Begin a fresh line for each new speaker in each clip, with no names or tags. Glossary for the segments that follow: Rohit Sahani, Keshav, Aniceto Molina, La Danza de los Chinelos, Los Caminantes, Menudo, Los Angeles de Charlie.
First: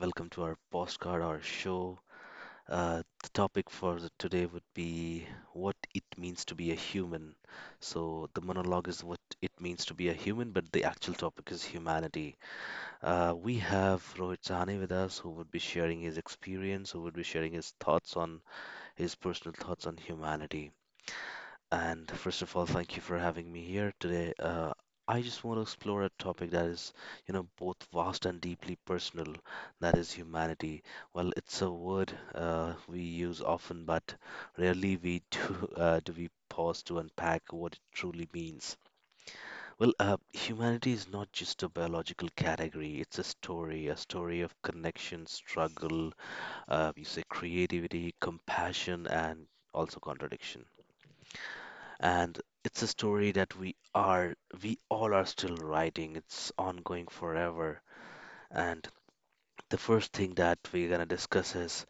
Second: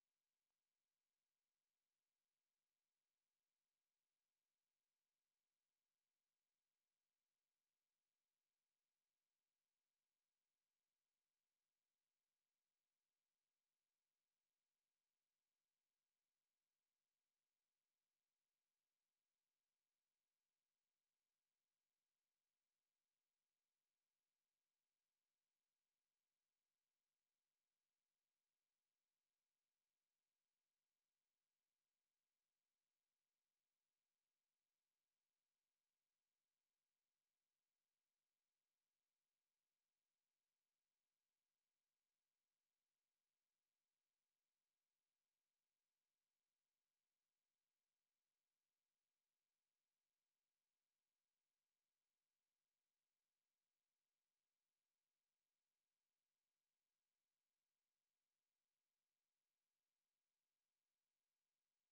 Welcome to our show. The topic for today would be what it means to be a human. So, the monologue is what it means to be a human, but the actual topic is humanity. We have Rohit Sahani with us, who would be sharing his experience, who would be sharing his personal thoughts on humanity. And first of all, thank you for having me here today. I just want to explore a topic that is, both vast and deeply personal, that is humanity. Well, it's a word we use often, but rarely we do do we pause to unpack what it truly means. Well, humanity is not just a biological category. It's a story of connection, struggle, you say creativity, compassion, and also contradiction and It's a story that we all are still writing. It's ongoing forever. And the first thing that we're gonna discuss is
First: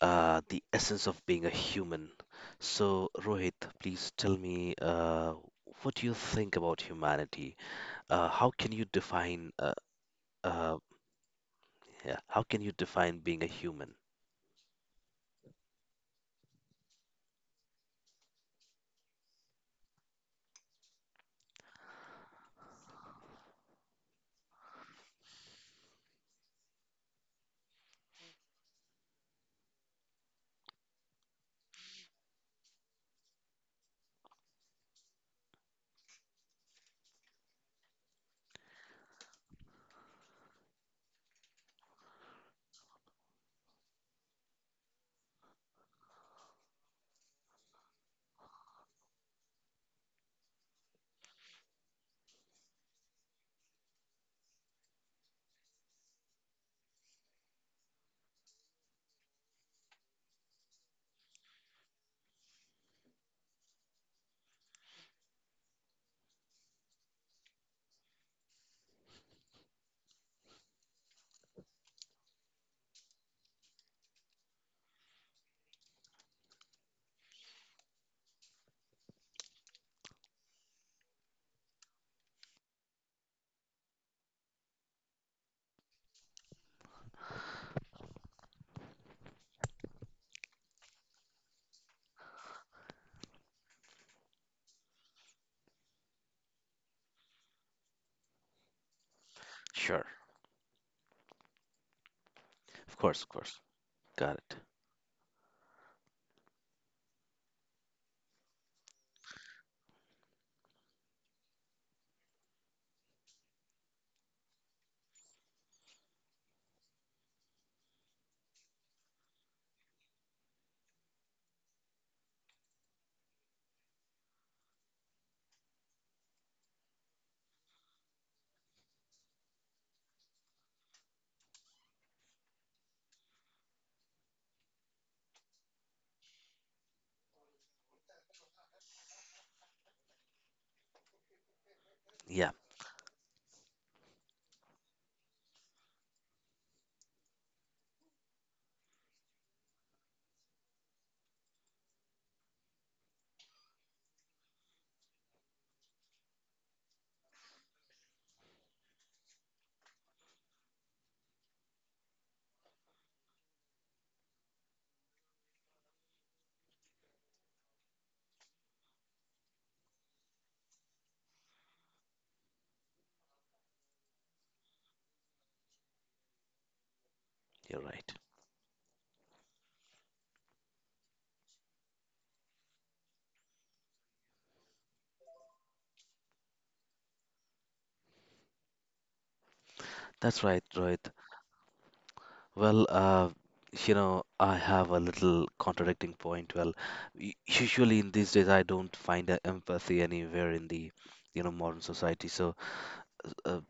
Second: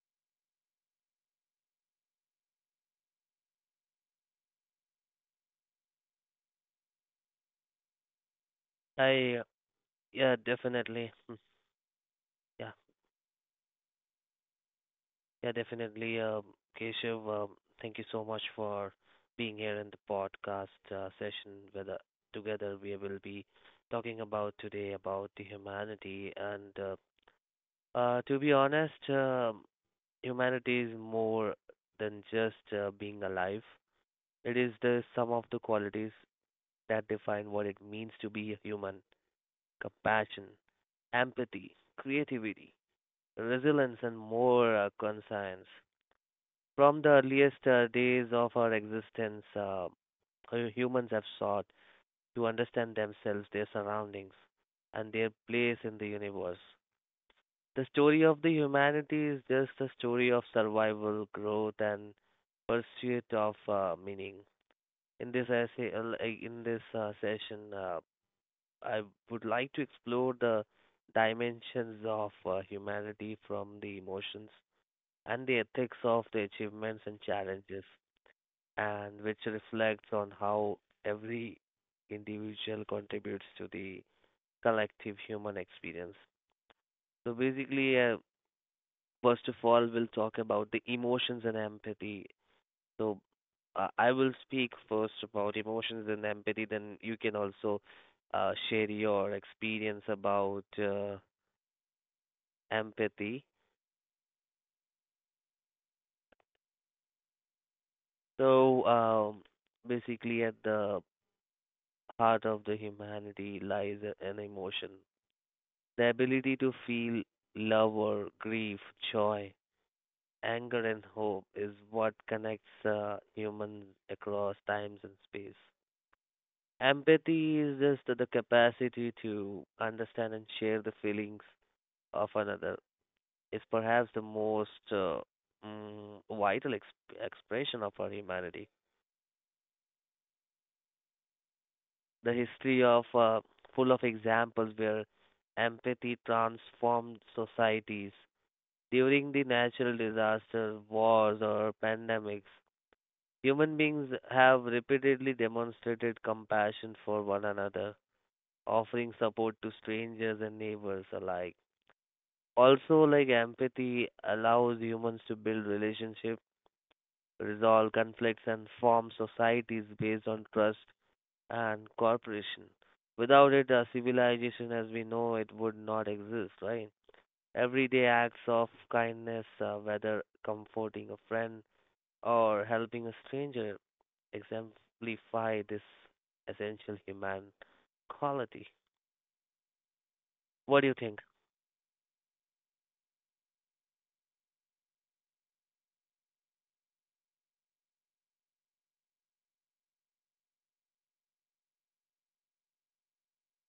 the essence of being a human. So Rohit, please tell me, what do you think about humanity? How can you
I
define
yeah,
uh,
definitely. Mm,
yeah, how can
Yeah,
you define being a human?
yeah, definitely. Keshav, thank you so much for being here in the podcast session. Whether together we will be talking about today about the humanity and to be honest, humanity is more than just being alive. It is the sum of the qualities that define what it means to be a human: compassion, empathy, creativity, resilience and more conscience. From the earliest days of our existence, humans have sought to understand themselves, their surroundings, and their place in the universe. The story of the humanity is just a story of survival, growth, and pursuit of meaning. In this session, I would like to explore the dimensions of humanity from the emotions and the ethics of the achievements and challenges, and which reflects on how every individual contributes to the collective human experience. So basically, first of all, we'll talk about the emotions and empathy. So I will speak first about emotions and empathy, then you can also share your experience
Sure.
about
Of course, of
empathy.
course. Got it.
So basically, at the heart of the humanity lies an emotion, the ability to feel love or grief, joy, anger, and hope is what connects humans across times and space. Empathy is just the capacity to understand and share the feelings of another. Is perhaps the most vital expression of our humanity. The
Yeah,
history of full of examples where empathy transformed societies during the natural disasters, wars, or pandemics. Human beings have repeatedly demonstrated compassion for one another, offering support to strangers and neighbors alike. Also, like empathy allows humans to build relationships, resolve conflicts, and form societies based on trust and cooperation. Without it, a civilization as we know it would not exist, right?
you're
Everyday
right.
acts of kindness, whether comforting a friend or helping a stranger, exemplify this essential human quality.
That's right,
What do you
Rohit.
think?
Well, you know, I have a little contradicting point. Well, usually in these days, I don't find empathy anywhere in the, you know, modern society. So, uh,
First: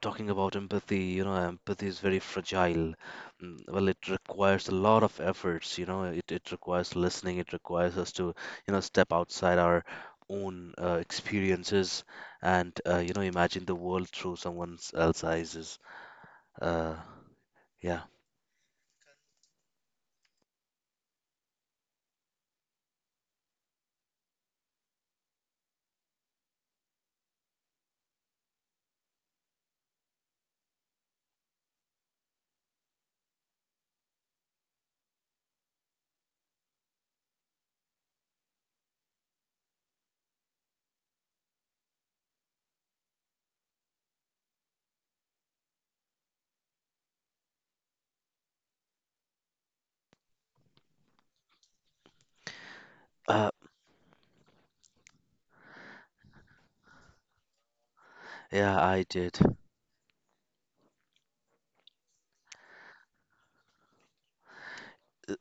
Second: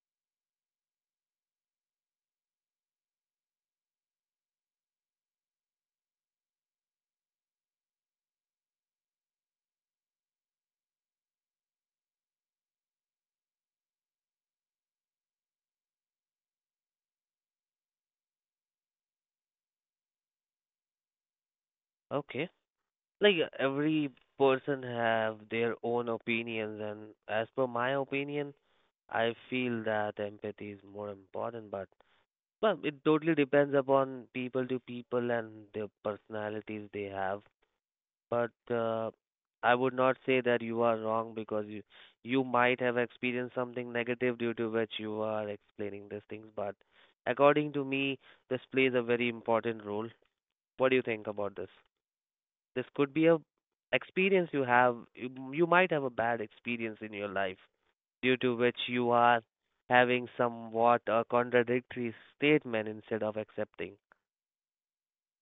talking about empathy, you know, empathy is very fragile. Mm, well, it requires a lot of efforts. You know, it requires listening. It requires us to, you know, step outside our own experiences and you know, imagine the world through someone else's eyes. Uh, yeah.
Okay. Like every person have their own opinions and as per my opinion, I feel that empathy is more important, but well, it totally depends upon people to people and the personalities they have. But I would not say that you are wrong because you might have experienced something negative due to which you are explaining these things. But according to me, this plays a very important role. What do you think about this? This could be a
Uh,
experience you have. You might have a bad experience in your life due to
yeah,
which
I
you
did.
are having somewhat a contradictory statement instead of accepting.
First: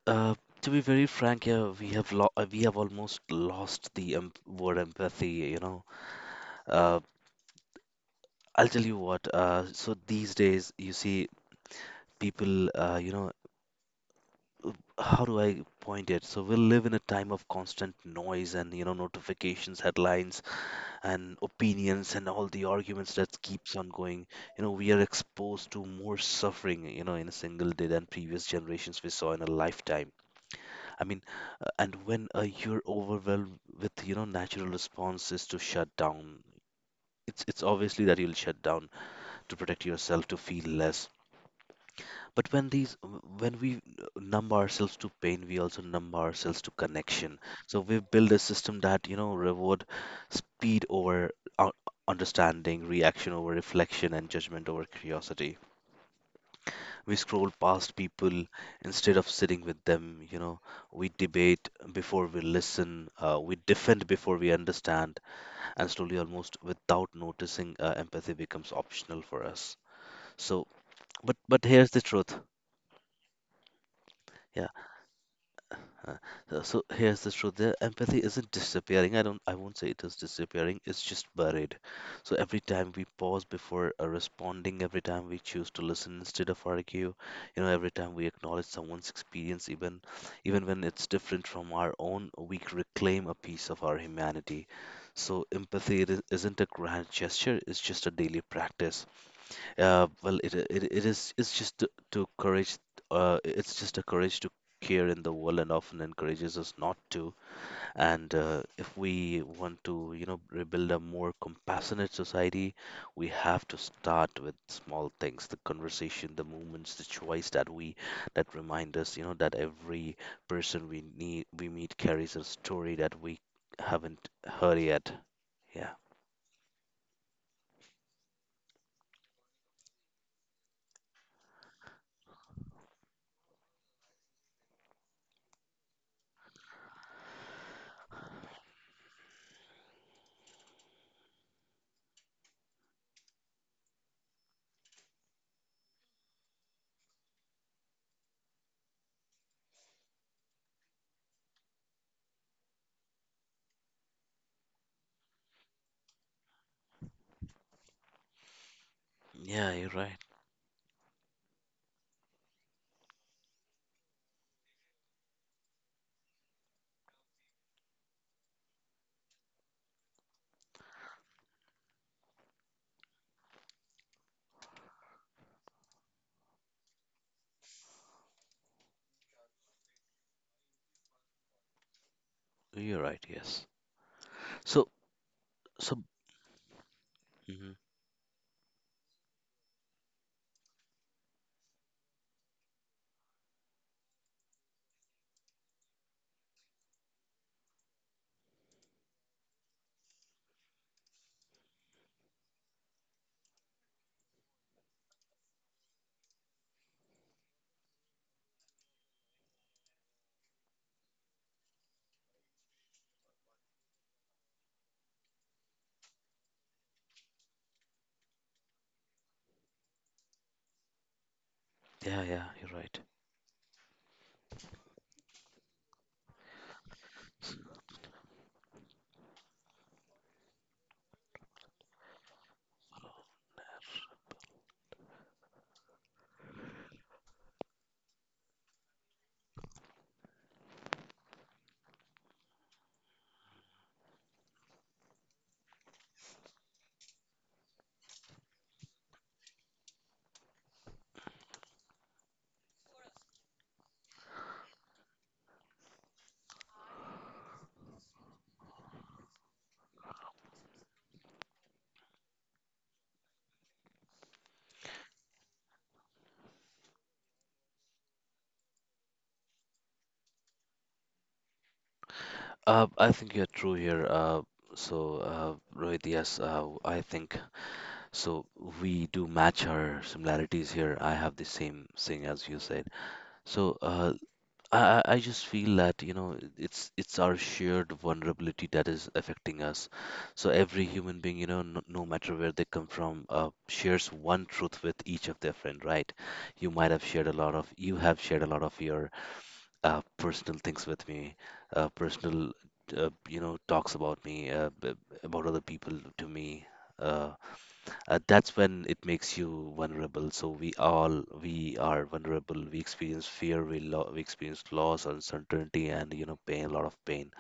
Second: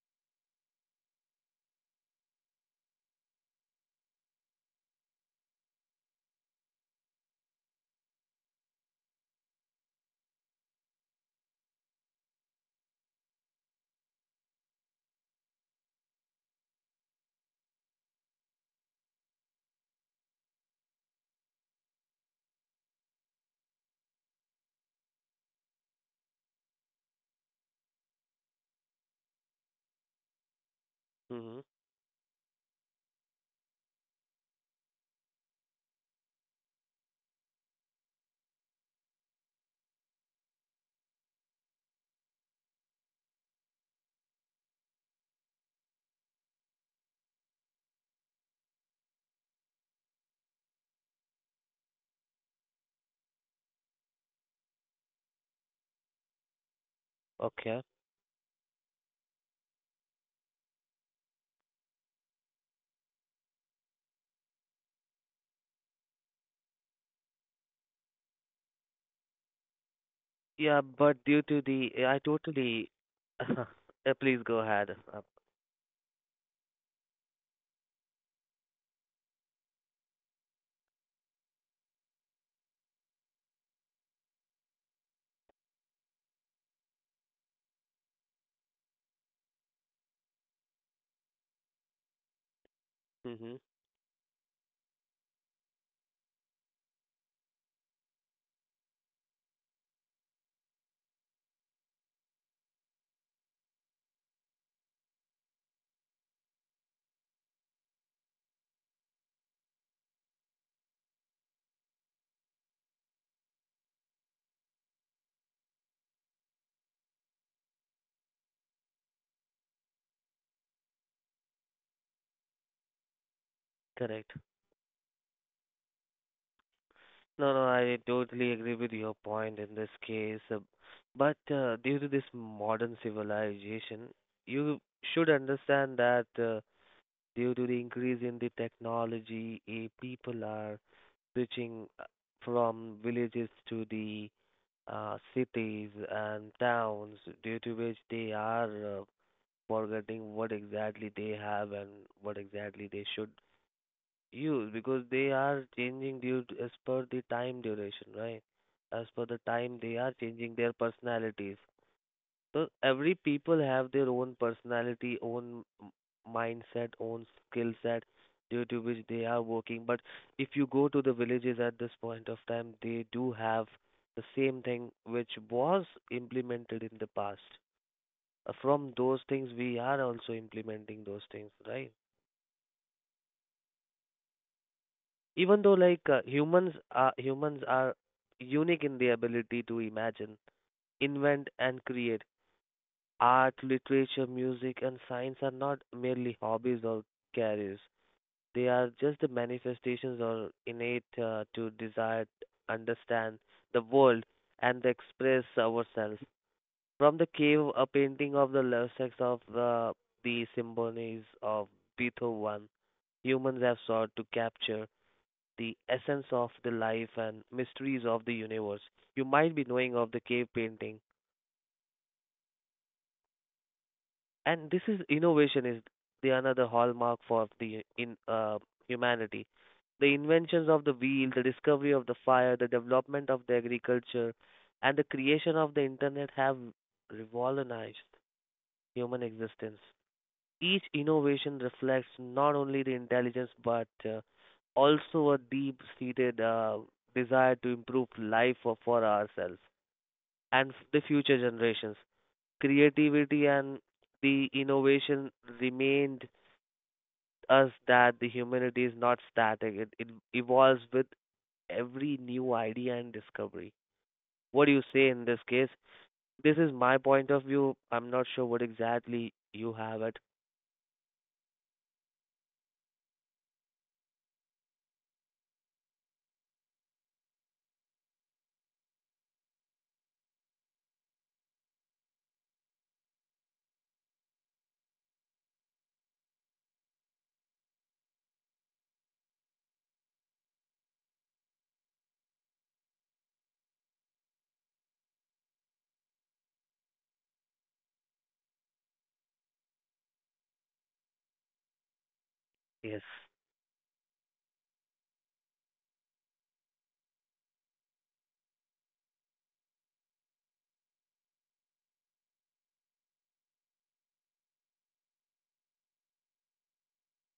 Uh, to be very frank, yeah, we have lo we have almost lost the word empathy, you know. Uh, I'll tell you what, so these days you see people, uh, how do I point it? So we live in a time of constant noise and, you know, notifications, headlines, and opinions and all the arguments that keeps on going. You know, we are exposed to more suffering, you know, in a single day than previous generations we saw in a lifetime. I mean,
Mm-hmm.
and when you're overwhelmed with, you know, natural responses to shut down, it's obviously that you'll shut down to protect yourself, to feel less. But when we numb ourselves to pain, we also numb ourselves to connection. So we build a system that, you know, reward speed over uh, understanding, reaction over reflection, and judgment over curiosity. We scroll
Okay.
past people instead of sitting with them, you know. We debate before we listen, we defend before we understand, and slowly, almost without noticing, empathy becomes optional for us. So,
Yeah, but
but
due to
here's the
the, I
truth.
totally. Please go
yeah.
ahead.
Uh, so here's the truth, there, empathy isn't disappearing. I don't, I won't say it is disappearing, it's just buried. So every time we pause before responding, every time we choose to listen instead of argue, you know, every time we acknowledge someone's experience, even when it's different from our own, we reclaim a
Mm-hmm.
piece of our humanity. So empathy isn't a grand gesture, it's just a daily practice. It's just to courage. It's just a courage to care in the world, and often encourages us not to. And if we want to, you know, rebuild a more compassionate society, we have to start with small things: the conversation, the movements, the choice that we that remind us, you know, that every person we meet carries a story that we haven't
Correct.
heard yet. Yeah,
No, no, I totally agree with your point in this case. But due to this modern civilization, you should understand that due to the increase in the technology, people are switching from villages to the cities and towns, due to which they are forgetting what exactly they have and what exactly they should use because they are changing due to, as per the time duration, right? As per the
yeah,
time
you're
they are
right.
changing their personalities. So every people have their own personality, mindset, own skill set due to which they are working. But if you go to the villages at this point of time, they do have the same thing which was implemented in the past from those things we are also implementing those things right
You're right. Yes. So,
even though like
so.
humans
Mm-hmm.
are unique in the ability to imagine invent and create art literature music and science are not merely hobbies or careers they are just the manifestations or innate to desire to understand the world and express ourselves. From the cave, a painting of the Lossex of the symphonies of Beethoven, humans have sought to capture the essence of the life and mysteries of the universe. You might be knowing of the cave painting,
Yeah, yeah, you're right.
and this is innovation is the another hallmark for the in humanity. The inventions of the wheel, the discovery of the fire, the development of the agriculture, and the creation of the internet have revolutionized human existence. Each innovation reflects not only the intelligence but also a deep-seated desire to improve life for ourselves and the future generations. Creativity and the innovation remind us that the humanity is not static; it evolves with every new idea and discovery. What do you say in this case? This is my point of view. I'm not sure what exactly you have it.
I think you're true here. Rohit, yes, I think so. We do match our similarities here. I have the same thing as you said. So, I just feel that you know it's our shared vulnerability that is affecting us. So every human being, you know, no matter where they come from, shares one truth with each of their friend, right? You might have shared you have shared a lot of your personal things with me, uh, personal,
Yes,
you know, talks about me, about other people to me. Uh, that's when it makes you vulnerable. So we are vulnerable. We experience fear, we experience loss, uncertainty, and you know, pain, a lot of pain.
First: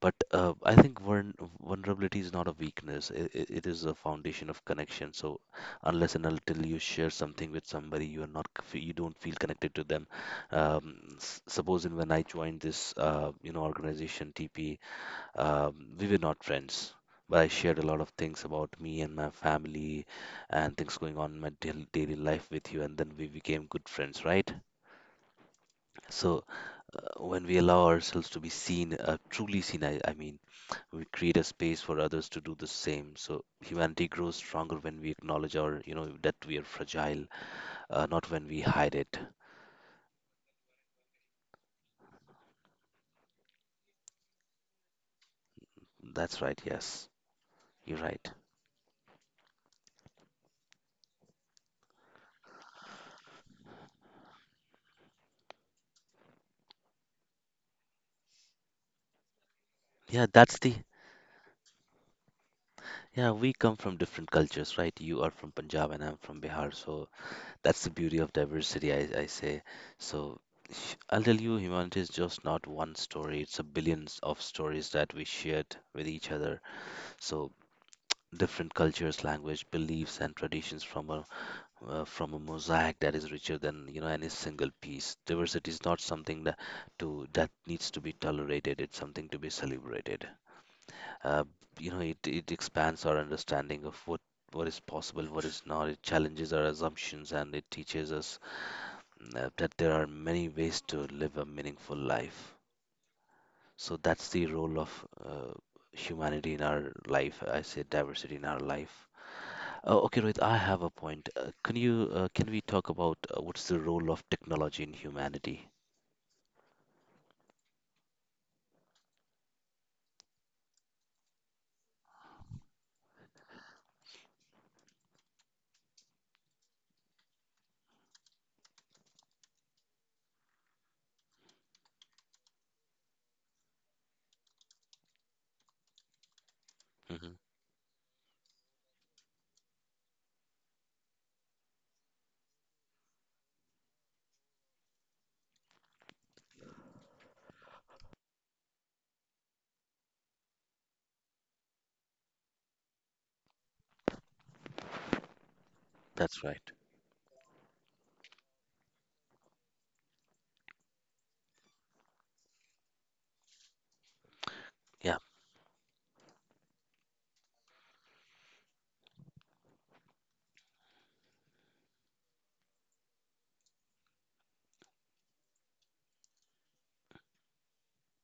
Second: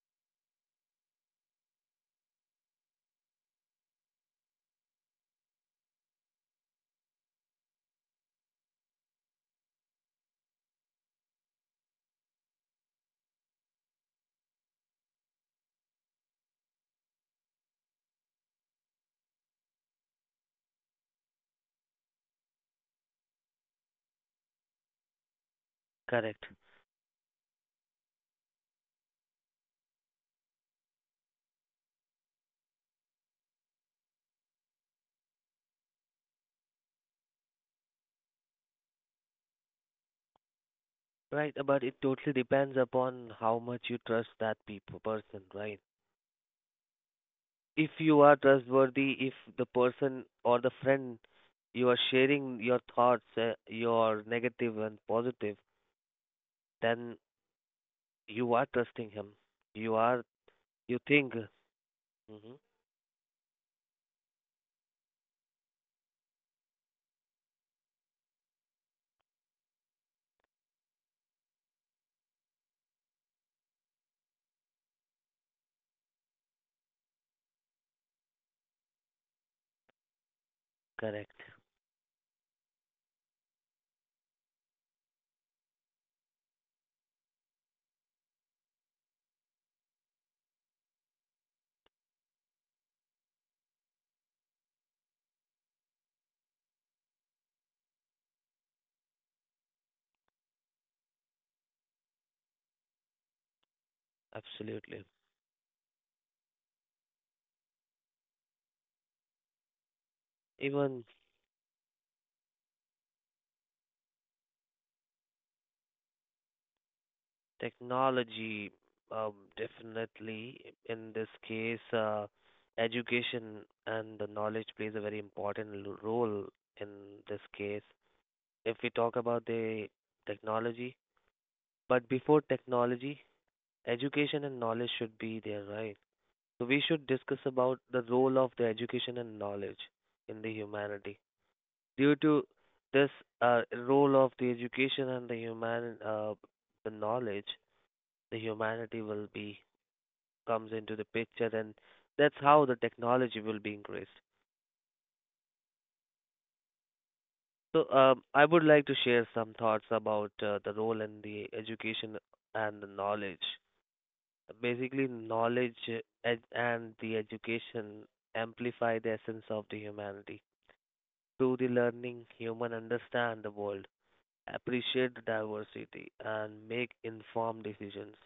But I think vulnerability is not a weakness. It is a foundation of connection. So unless and until you share something with somebody, you are not c- you don't feel connected to them. Supposing when I joined this you know organization TP, we were not friends. But I shared a lot of things about me and my family and things going on in my daily life with you, and then we became good friends, right? So
correct.
when we allow ourselves to be seen, truly seen, I mean we create a space for others to do the same. So humanity grows stronger when we acknowledge our you know that we are fragile, not when we hide it.
Right, but it totally depends upon how much you trust that people person, right?
That's right, yes.
If
You're
you
right.
are trustworthy, if the person or the friend you are sharing your thoughts, your negative and positive, then you are trusting him. You are,
Yeah, that's the.
you think. Hmm.
Yeah, we come from different cultures, right? You are from Punjab and I'm from Bihar. So that's the beauty of diversity, I say. So I'll tell you, humanity is just not one story, it's a billions of stories that we shared with each other. So different cultures, language, beliefs, and traditions
Correct.
from a mosaic that is richer than, you know, any single piece. Diversity is not something that to that needs to be tolerated. It's something to be celebrated. Uh, you know, it expands our understanding of what is possible, what is not. It challenges our assumptions and it teaches us that there are many ways to live a meaningful life. So that's the role
Absolutely.
of uh, humanity in our life. I say diversity in our life. Okay, Rohit, I have a
Even
point. Can we talk about what's the role of technology in humanity?
technology, definitely. In this case, education and the knowledge plays a very important role in this case. If we talk about the technology, but before technology, education and knowledge should be there, right? So we should
Hmm.
discuss about the role of the education and knowledge in the humanity. Due to this role of the education and the knowledge, the humanity will be comes into the picture, and that's how the technology will be increased.
That's right.
So, I would like to share some thoughts about the role in the education and the knowledge. Basically,
Yeah,
knowledge and the education amplify the essence of the humanity. Through the learning, human understand the world, appreciate the diversity, and make informed decisions.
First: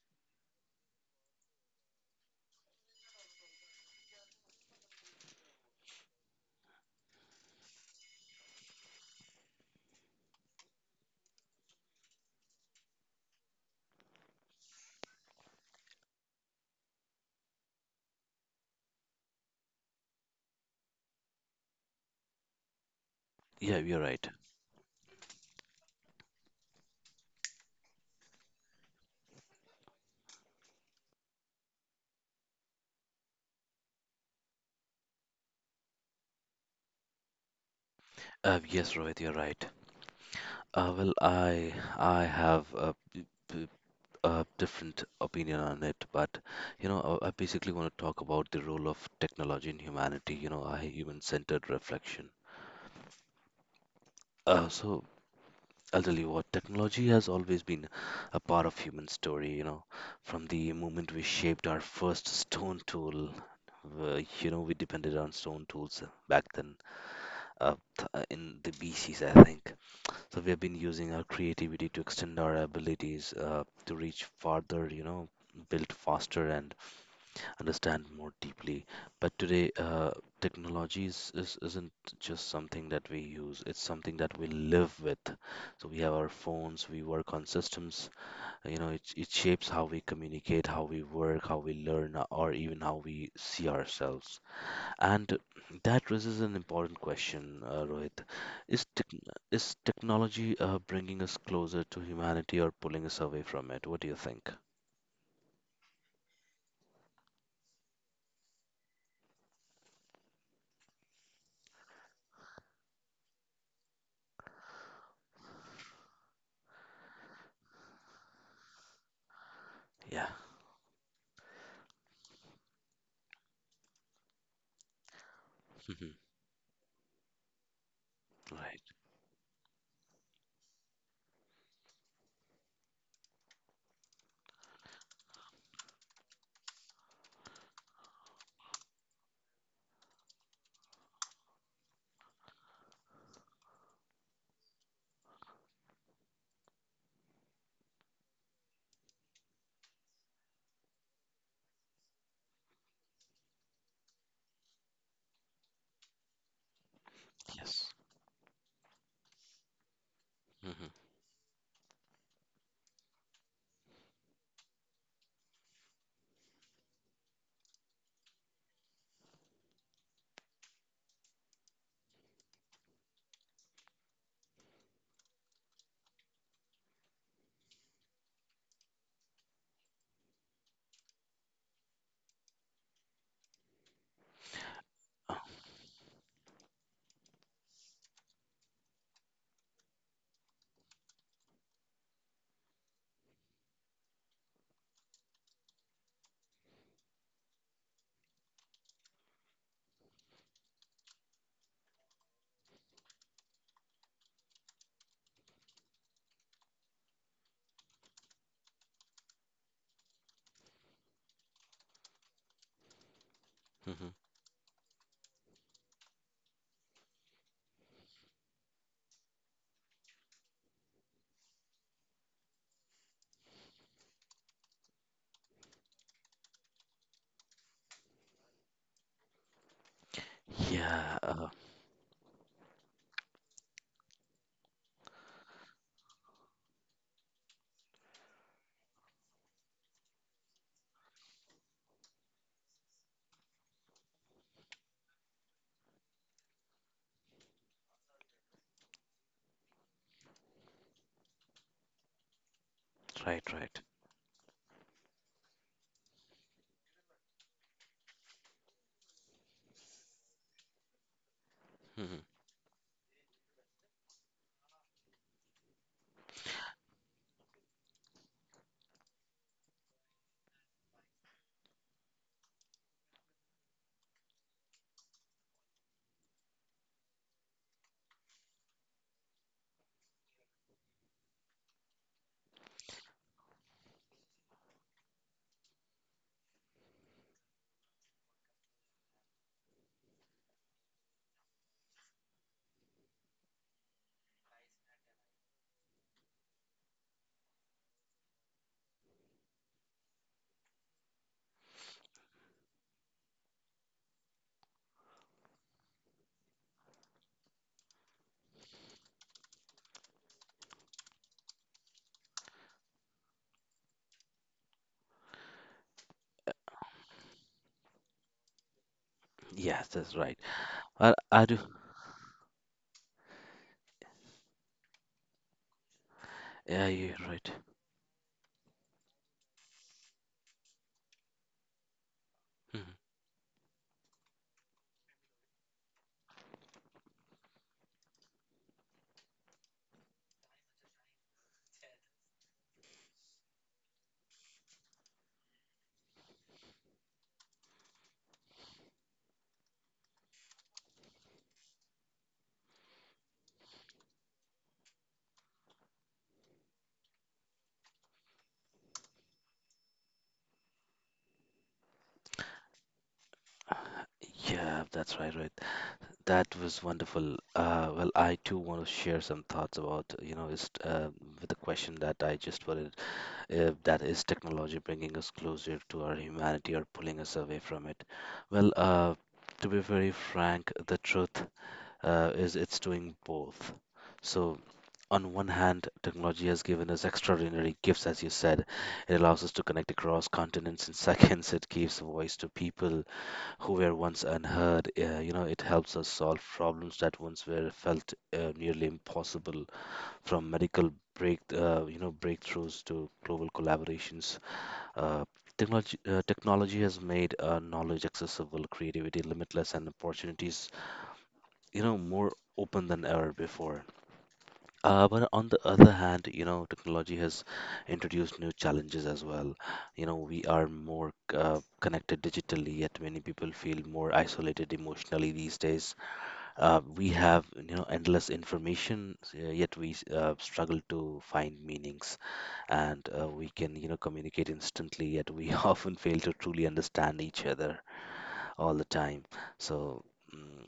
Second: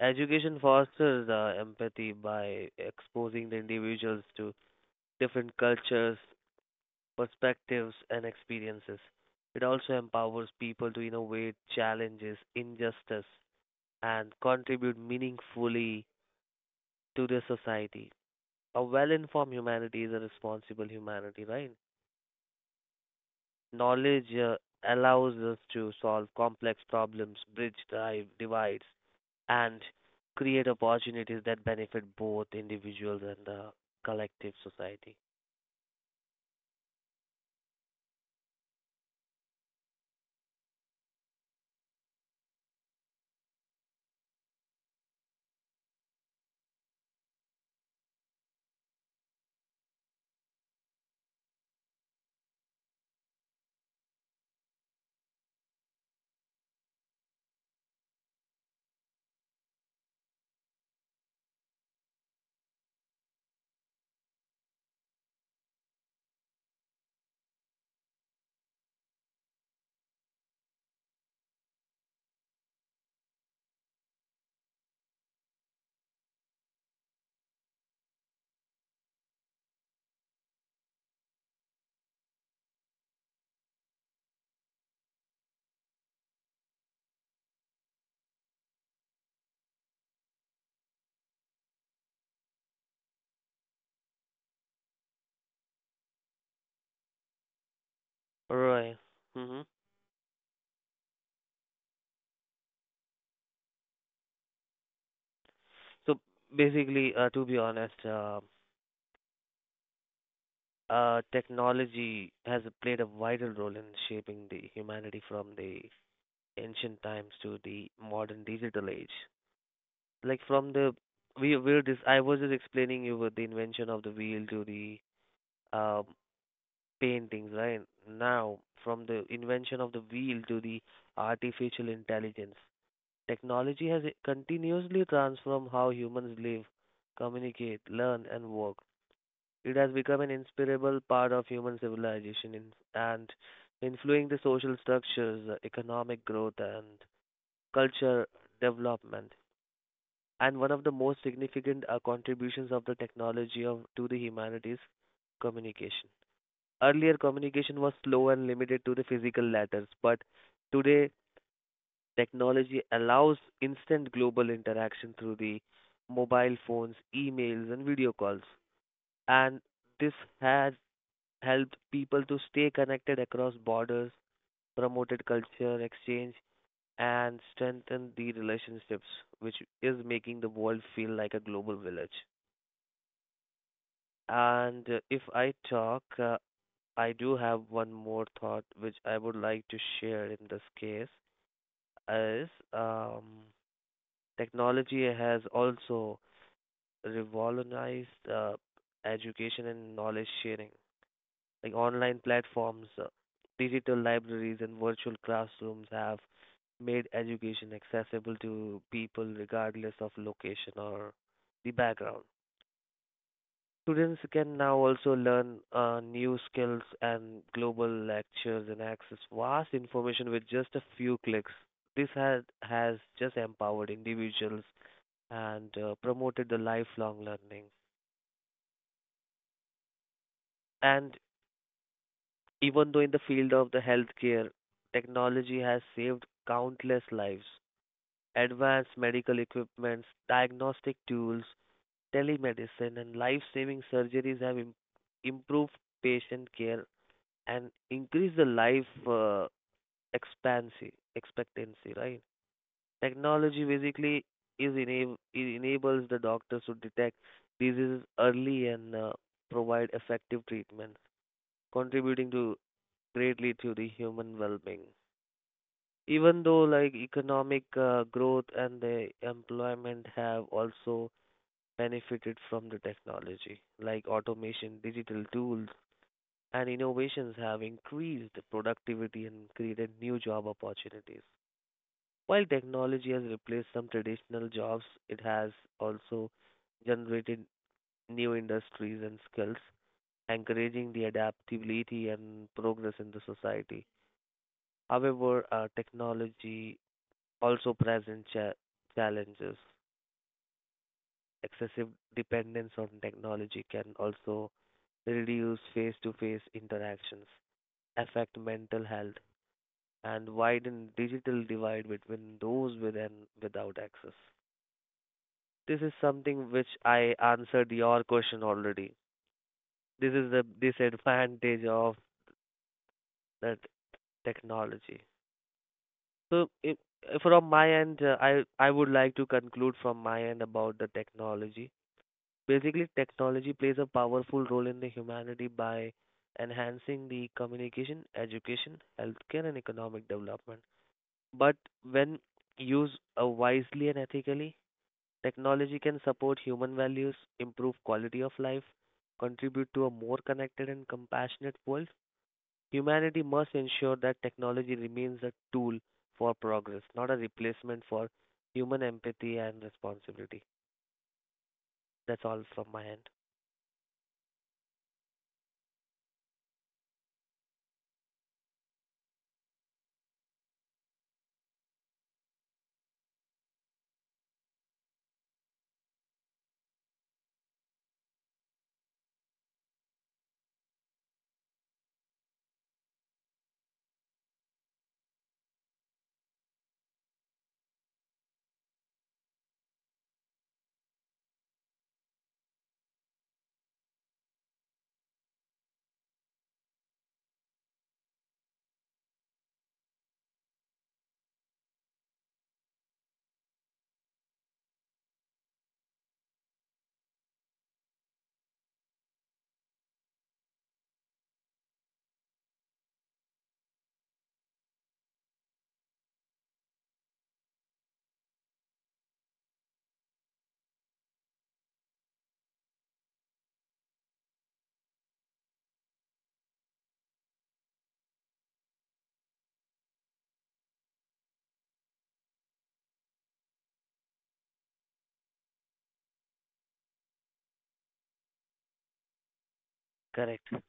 Education fosters empathy by exposing the individuals to different cultures, perspectives, and experiences. It also empowers people to innovate, challenges injustice, and contribute meaningfully to the society. A well informed humanity is a responsible humanity, right?
yeah, you're right.
Knowledge allows us to solve complex problems, bridge divides, and create opportunities that benefit both individuals and the collective society.
Yes, Rohit, you're right. Well, I have a, b- a different opinion on it, but you know, I basically want to talk about the role of technology in humanity. You know, a human-centered reflection. So I'll tell you what, technology has always been a part of human story, you know, from the moment we shaped our first stone tool. You know, we depended on stone tools back then, in the BCs, I think. So we have been using our creativity to extend our abilities, to reach farther, you know, build faster and understand more deeply. But today, technology isn't just something that we use, it's something that we live with. So we have our phones, we work on systems, you know, it shapes how we communicate, how we work, how we learn, or even how we see ourselves. And that raises an important question, Rohit. Is,
Right.
tech
Hmm.
is technology bringing us closer to humanity or pulling us away from it? What do you think?
So basically, to be honest, technology has played a vital role in shaping the humanity from the ancient times to the modern digital age.
Yeah.
Like from the we were this I was just explaining you with the invention of the wheel to the um, paintings, right? Now
Right.
from the invention of the wheel to the artificial intelligence, technology has continuously transformed how humans live, communicate, learn, and work. It has become an inseparable part of human civilization in, and influencing the social structures, economic growth, and culture development. And one of the most significant contributions of the technology of, to the humanities communication. Earlier, communication
Yes.
was slow and limited to the physical letters, but
Mhm.
today, technology allows instant global interaction through the mobile phones, emails, and video calls. And this has helped people to stay connected across borders, promoted culture exchange, and strengthened the relationships, which is making the world feel like a global village. And if I talk, I do have one more thought which I would like to share in this case is technology has also revolutionized education and knowledge sharing like online platforms, digital libraries, and virtual classrooms have made education accessible to people regardless of location or the background.
Hmm.
Students can now also learn new skills and global lectures and access vast information with just a few clicks. This has just empowered individuals and promoted the lifelong learning.
Yeah,
And even though in the field of the healthcare, technology has saved countless lives. Advanced medical equipments, diagnostic tools, telemedicine, and life-saving surgeries have improved patient care and increased the life expectancy, right?
right,
Technology
right.
basically it enables the doctors to detect diseases early and provide effective treatment,
Hmm.
contributing to greatly to the human well-being. Even though like economic growth and the employment have also benefited from the technology, like automation, digital tools, and innovations have increased productivity and created new job opportunities. While technology has replaced some traditional jobs, it has also generated new industries and skills, encouraging the adaptability and progress in the society. However, technology also present challenges. Excessive dependence on technology can also reduce face to face interactions, affect mental health, and widen digital divide between those with and without access. This is something which I answered your question already.
Yes, that's
This is
right.
the
I do.
disadvantage of that technology. So, if,
Yeah, you're
from
right.
my end, I would like to conclude from my end about the technology. Basically,
Hmm.
technology plays a powerful role in the humanity by enhancing the communication, education, healthcare, and economic development. But when used wisely and ethically, technology can support human values, improve quality of life, contribute to a more connected and compassionate world. Humanity must ensure that technology remains a tool for progress, not a replacement for human empathy and responsibility. That's all from my end.
Yeah, that's right, right. That was wonderful. Well, I too want to share some thoughts about, you know, is with the question that I just put it, that is technology bringing us closer to our humanity or pulling us away from it? Well, to be very frank, the truth is it's doing both. So on one hand, technology has given us extraordinary gifts, as you said. It allows us to connect across continents in seconds. It gives voice to people who were once unheard. You know, it helps us solve problems that once were felt nearly impossible, from medical you know, breakthroughs to global collaborations. Uh, technology has made knowledge accessible, creativity limitless, and opportunities, you know, more open than ever before. But on the other hand, you know, technology has introduced new challenges as well. You know, we are more connected digitally, yet many people feel more isolated emotionally these days. We have, you know, endless information, yet we struggle to find meanings and we can, you know, communicate instantly, yet we often fail to truly understand each other all the time. So,
Correct.
mm,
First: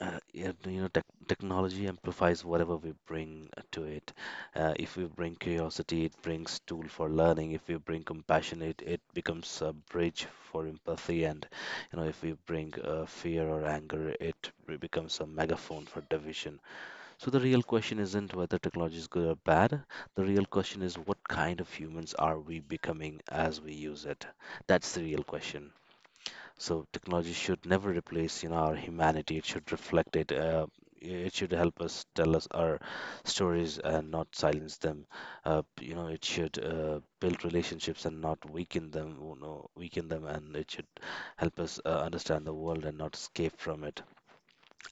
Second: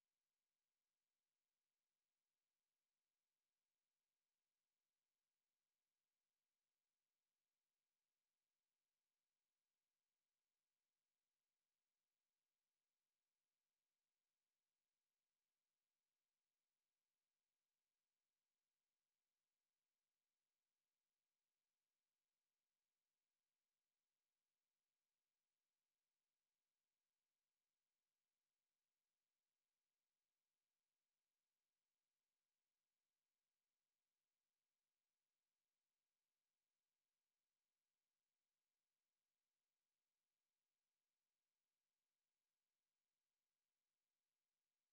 yeah, you know, technology amplifies whatever we bring to it. If we bring curiosity, it brings tool for learning. If we bring compassion, it becomes a bridge for empathy. And, you know, if we bring fear or anger, becomes a megaphone for division. So the real question isn't whether technology is good or bad. The real question is what kind of humans are we becoming as we use it? That's the real question. So technology should never replace, you know, our humanity. It should reflect it. It should help us tell us our stories and not silence them. You know, it should build relationships and not weaken them. You know, weaken them, and it should help us understand the world and not escape from it.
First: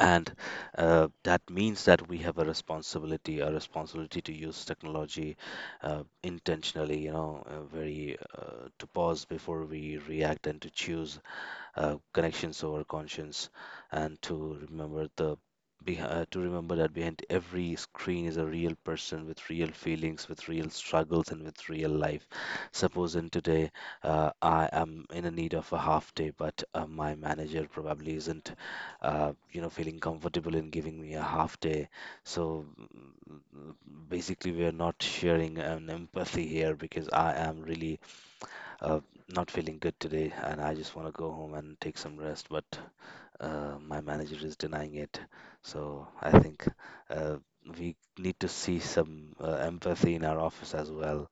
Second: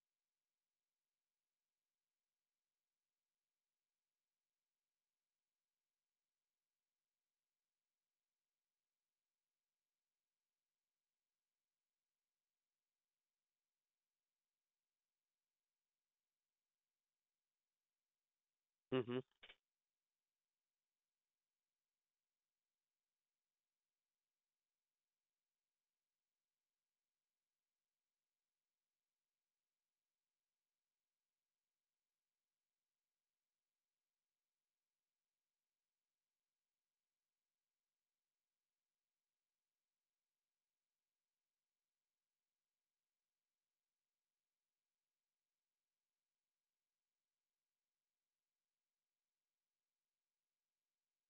And that means that we have a responsibility to use technology intentionally. You know, very to pause before we react and to choose connections over conscience, and to remember to remember that behind every screen is a real
Mhm.
person with real feelings, with real struggles, and with real life. Suppose in today I am in a need of a half day, but my manager probably isn't, you know, feeling comfortable in giving me a half day. So mm, Basically, we are not sharing an empathy here because I am really uh, not feeling good today and I just want to go home and take some rest, but my manager is denying it. So I think uh, we need to see some empathy in our office as well.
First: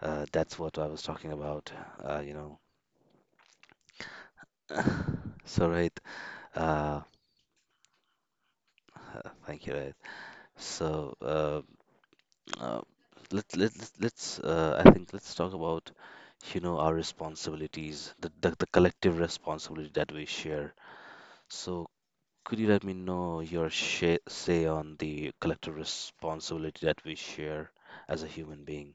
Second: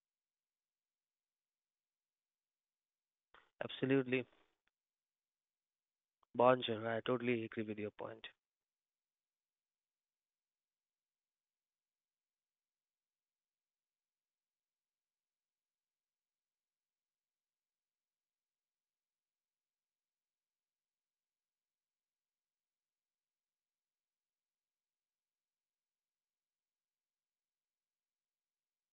That's what I was talking about, uh, you know.
Absolutely.
So, right,
Bonjour,
uh,
I totally agree with your point.
thank you, right. So, uh, I think let's talk about, you know, our responsibilities, the collective responsibility that we share. So, could you let me know your sh say on the collective responsibility that we share as a human being?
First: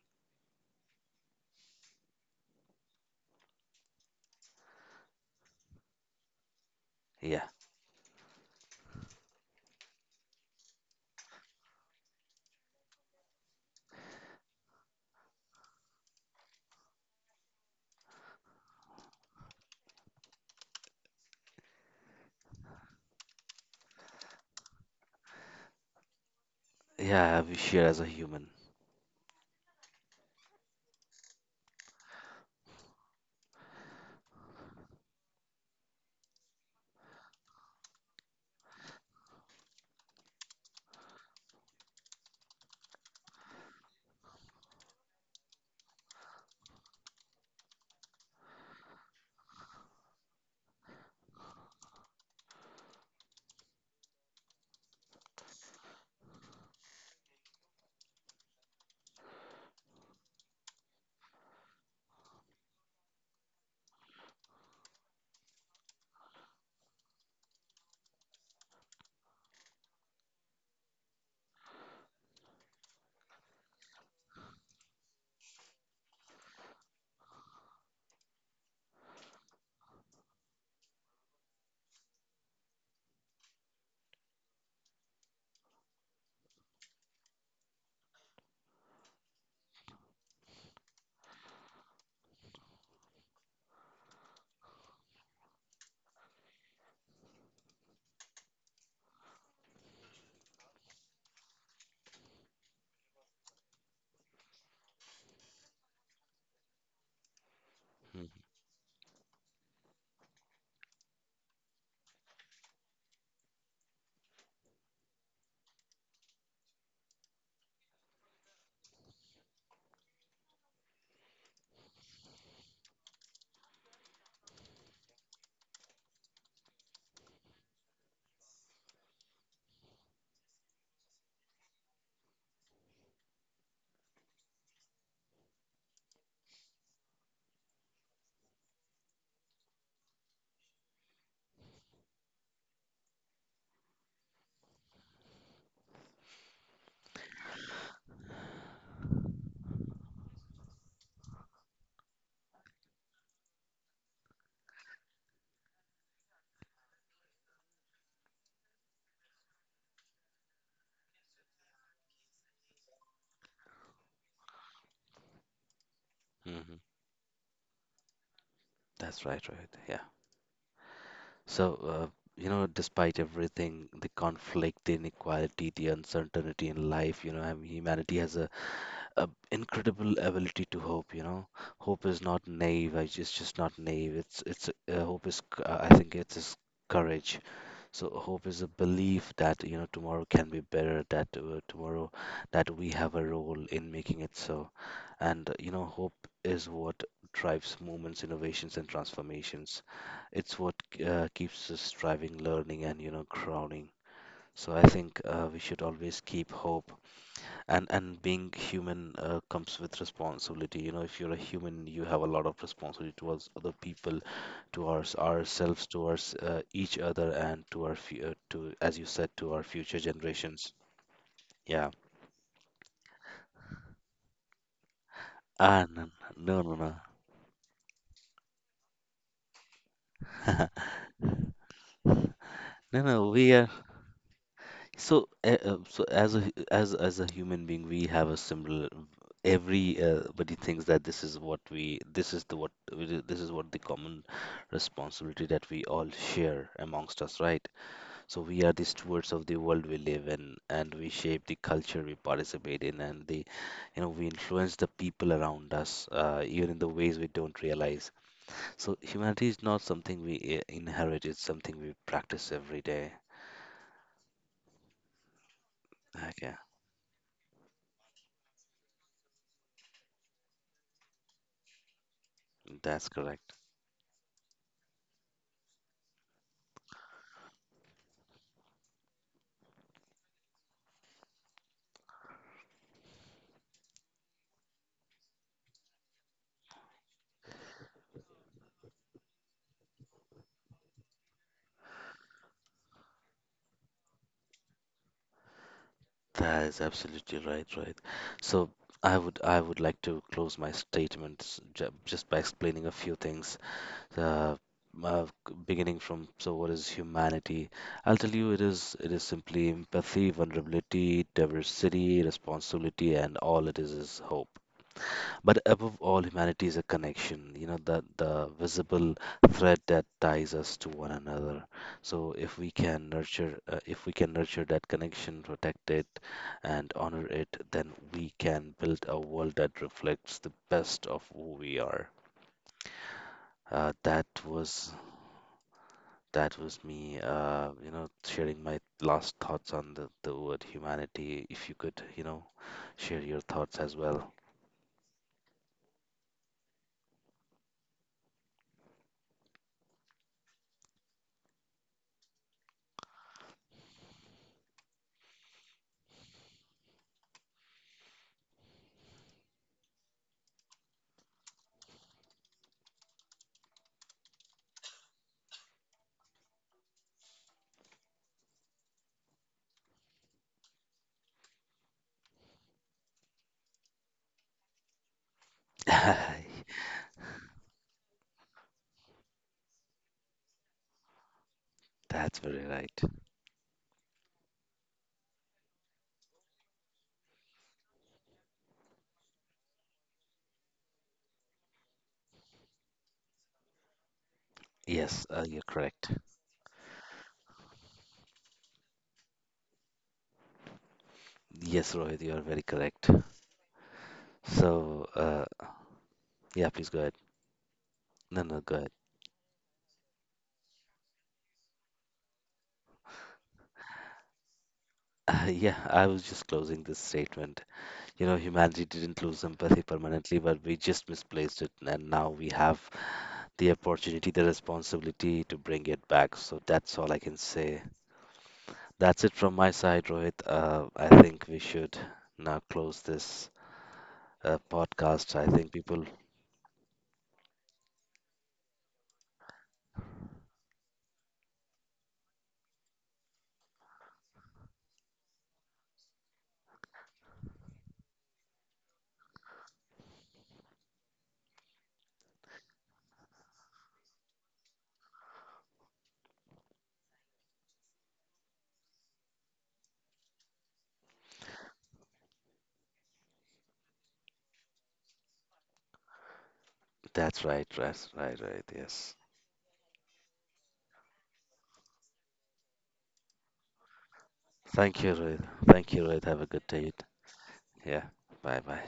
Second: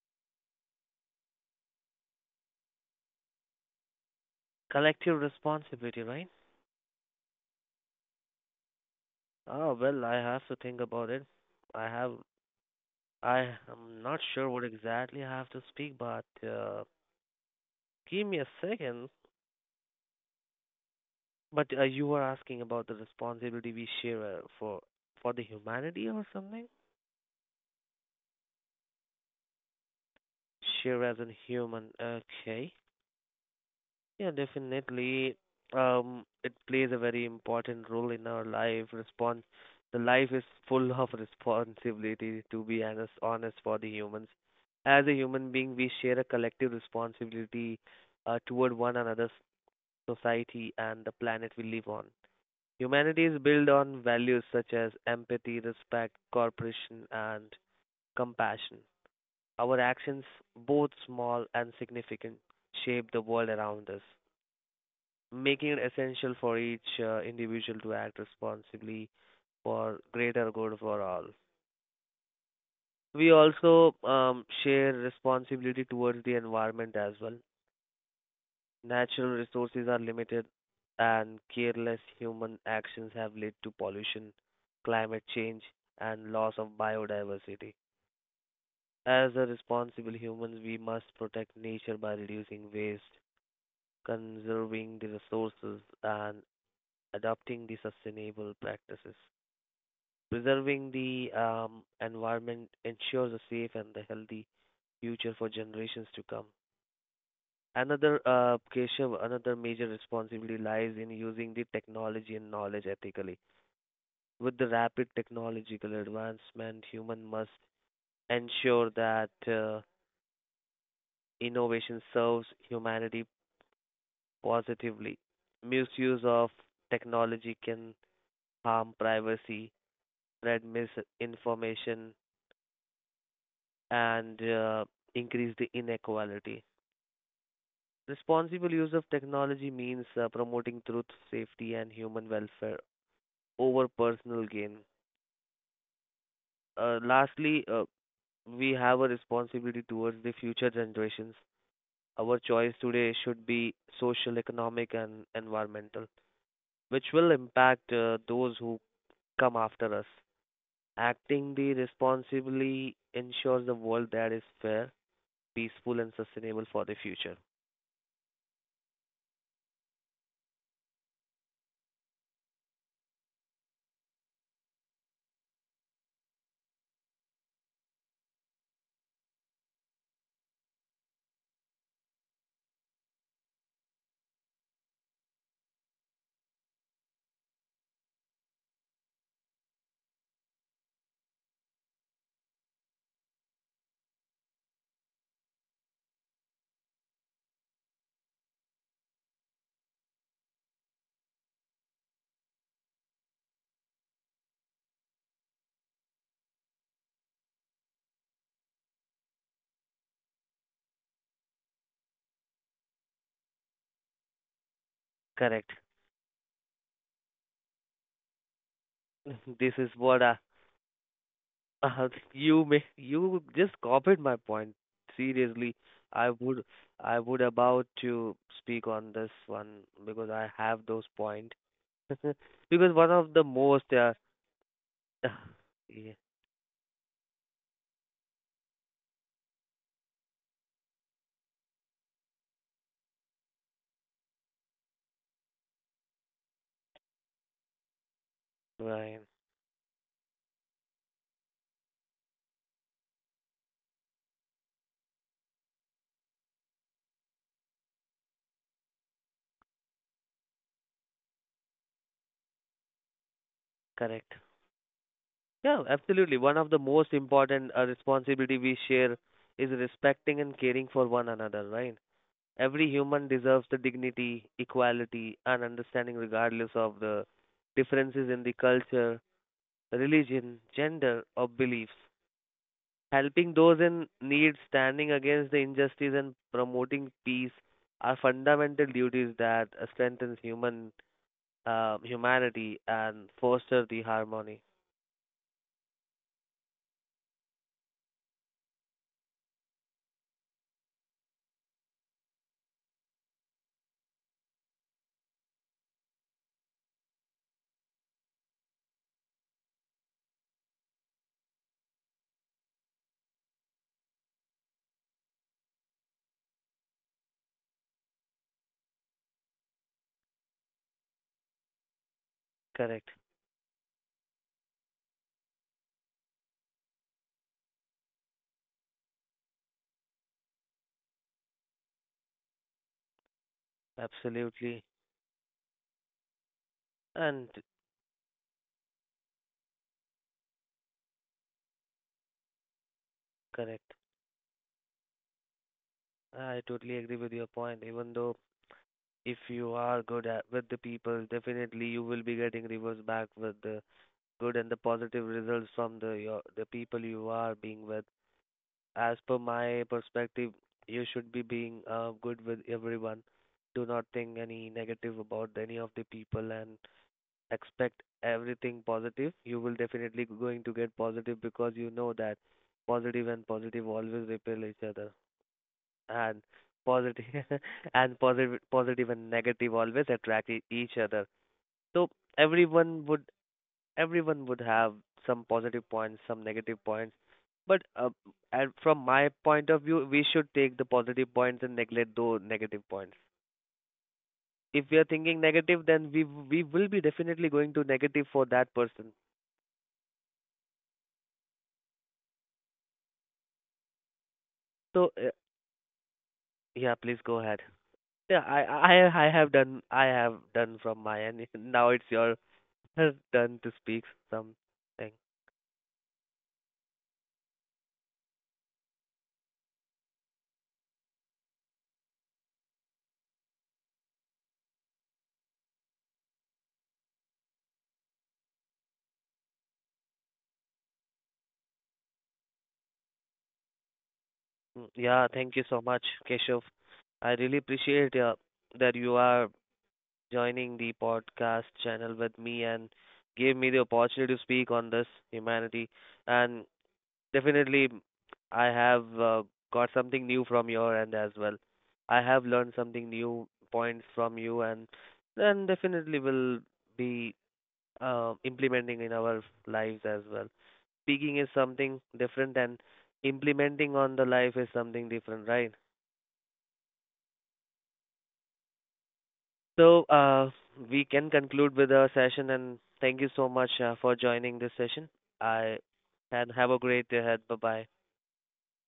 Collective responsibility, right?
Yeah,
Ah, well, I have to think about it. I have, I am not sure what exactly I have to speak, but give me a second. But you were asking about the responsibility we share for the humanity or something?
yeah, we share as a human.
Share as in human, okay. Yeah, definitely. It plays a very important role in our life. Respons The life is full of responsibility, to be honest, honest for the humans. As a human being, we share a collective responsibility toward one another's society and the planet we live on. Humanity is built on values such as empathy, respect, cooperation, and compassion. Our actions, both small and significant, shape the world around us, making it essential for each individual to act responsibly for greater good for all. We also share responsibility towards the environment as well. Natural resources are limited, and careless human actions have led to pollution, climate change, and loss of biodiversity. As a responsible humans, we must protect nature by reducing waste, conserving the resources, and adopting the sustainable practices. Preserving the environment ensures a safe and a healthy future for generations to come. Another, Keshav, another major responsibility lies in using the technology and knowledge ethically. With the rapid technological advancement, human must ensure that innovation serves humanity positively. Misuse of technology can harm privacy, spread misinformation, and increase the inequality. Responsible use of technology means promoting truth, safety, and human welfare over personal gain. Lastly, we have a responsibility towards the future generations. Our choice today should be social, economic, and environmental, which will impact those who come after us. Acting the responsibly ensures a world that is fair, peaceful, and
Mm-hmm.
sustainable
Mm-hmm.
for the future.
That's right, right. Yeah. So, you know, despite everything, the conflict, the inequality, the uncertainty in life, you know, I mean, humanity has a incredible ability to hope, you know. Hope is not naive. I just not naive, it's hope is I think it is courage. So hope is a belief that, you know, tomorrow can be better, that tomorrow that we have a role in making it so. And you know, hope is what drives movements, innovations, and transformations. It's what keeps us striving, learning, and, you know, crowning. So I think we should always keep hope. And being human comes with responsibility. You know, if you're a human, you have a lot of responsibility towards other people, towards
Correct.
ourselves, towards each other, and to to, as you said, to our
This is
future
what I,
generations. Yeah,
uh, you may you just copied my point. Seriously,
ah, no,
I
no,
would
no, no, no,
I would about to speak on this one because I have those point. Because
no,
one
no,
of the
we are
most
so so
yeah,
as as a human being we have a similar. Everybody thinks that this is what the common responsibility that we all share amongst us, right? So we are the
right,
stewards of the world we live in, and we shape the culture we participate in, and you know, we influence the people around us, even in the ways we don't realize. So humanity is not something we inherit; it's something we practice every day.
correct. Yeah, absolutely.
Okay,
One of the most important responsibility we share is respecting and caring for one another, right? Every
that's
human
correct.
deserves the dignity, equality, and understanding regardless of the differences in the culture, religion, gender, or beliefs. Helping those in need, standing against the injustice, and promoting peace are fundamental duties that strengthen humanity and foster the harmony.
That is absolutely right, right. So I would like to close my statements just by explaining a few things. uh, uh, Beginning from, so what is humanity? I'll tell you, it is simply empathy, vulnerability, diversity, responsibility, and all it is hope. But above all, humanity is a connection, you know, that the visible thread that ties us to one another. So if we can
Correct.
nurture, if we can nurture that connection, protect it and honor it, then we can build a world that reflects the best of who we are. uh, that
Absolutely.
was That was me,
And
you know, sharing my last thoughts on the word humanity. If you could, you know, share your thoughts
correct.
as well.
I totally agree with your point. Even though if you are good at, with the people, definitely you will be getting rewards back with the good and the positive results from the your the people you are being with. As per my perspective, you should be being good with everyone. Do not think any negative about any of the people and expect everything positive. You will definitely going to get positive because you know that positive and positive always repel each other,
That's
and positive and positive positive and negative always attract each other. So
very right.
everyone would everyone would have some positive points, some negative points. But and from my point of view, we should take the positive points and neglect those negative points. If we are
Yes,
thinking
you're
negative, then
correct.
we will be definitely going to negative for that person.
Yes, Rohit, you are very correct. So,
So
yeah, please
yeah,
go ahead.
please go ahead. Yeah,
No,
I
no, go ahead.
I I have done I have done from my end. Now it's your turn to speak something.
Yeah, I was just closing this statement. You know, humanity didn't lose empathy permanently, but we just misplaced it, and now we have the opportunity, the responsibility to bring it back. So that's all I can say. That's it from my side, Rohit. I think we should now close this
Mm, yeah,
podcast. I
thank you
think
so
people,
much, Keshav. I really appreciate that you are joining the podcast channel with me and gave me the opportunity to speak on this humanity. And definitely, I have got something new from your end as well. I have learned something new points from you, and then definitely will be implementing in our lives as well. Speaking is something different, and implementing on the life is something different, right?
that's right, right, yes.
So we can conclude with our session, and thank you so much for joining this
Thank
session.
you, Rohit.
I
Thank you, Rohit. Have a
and
good
have a
day.
great day ahead. Bye bye.
Yeah, bye bye.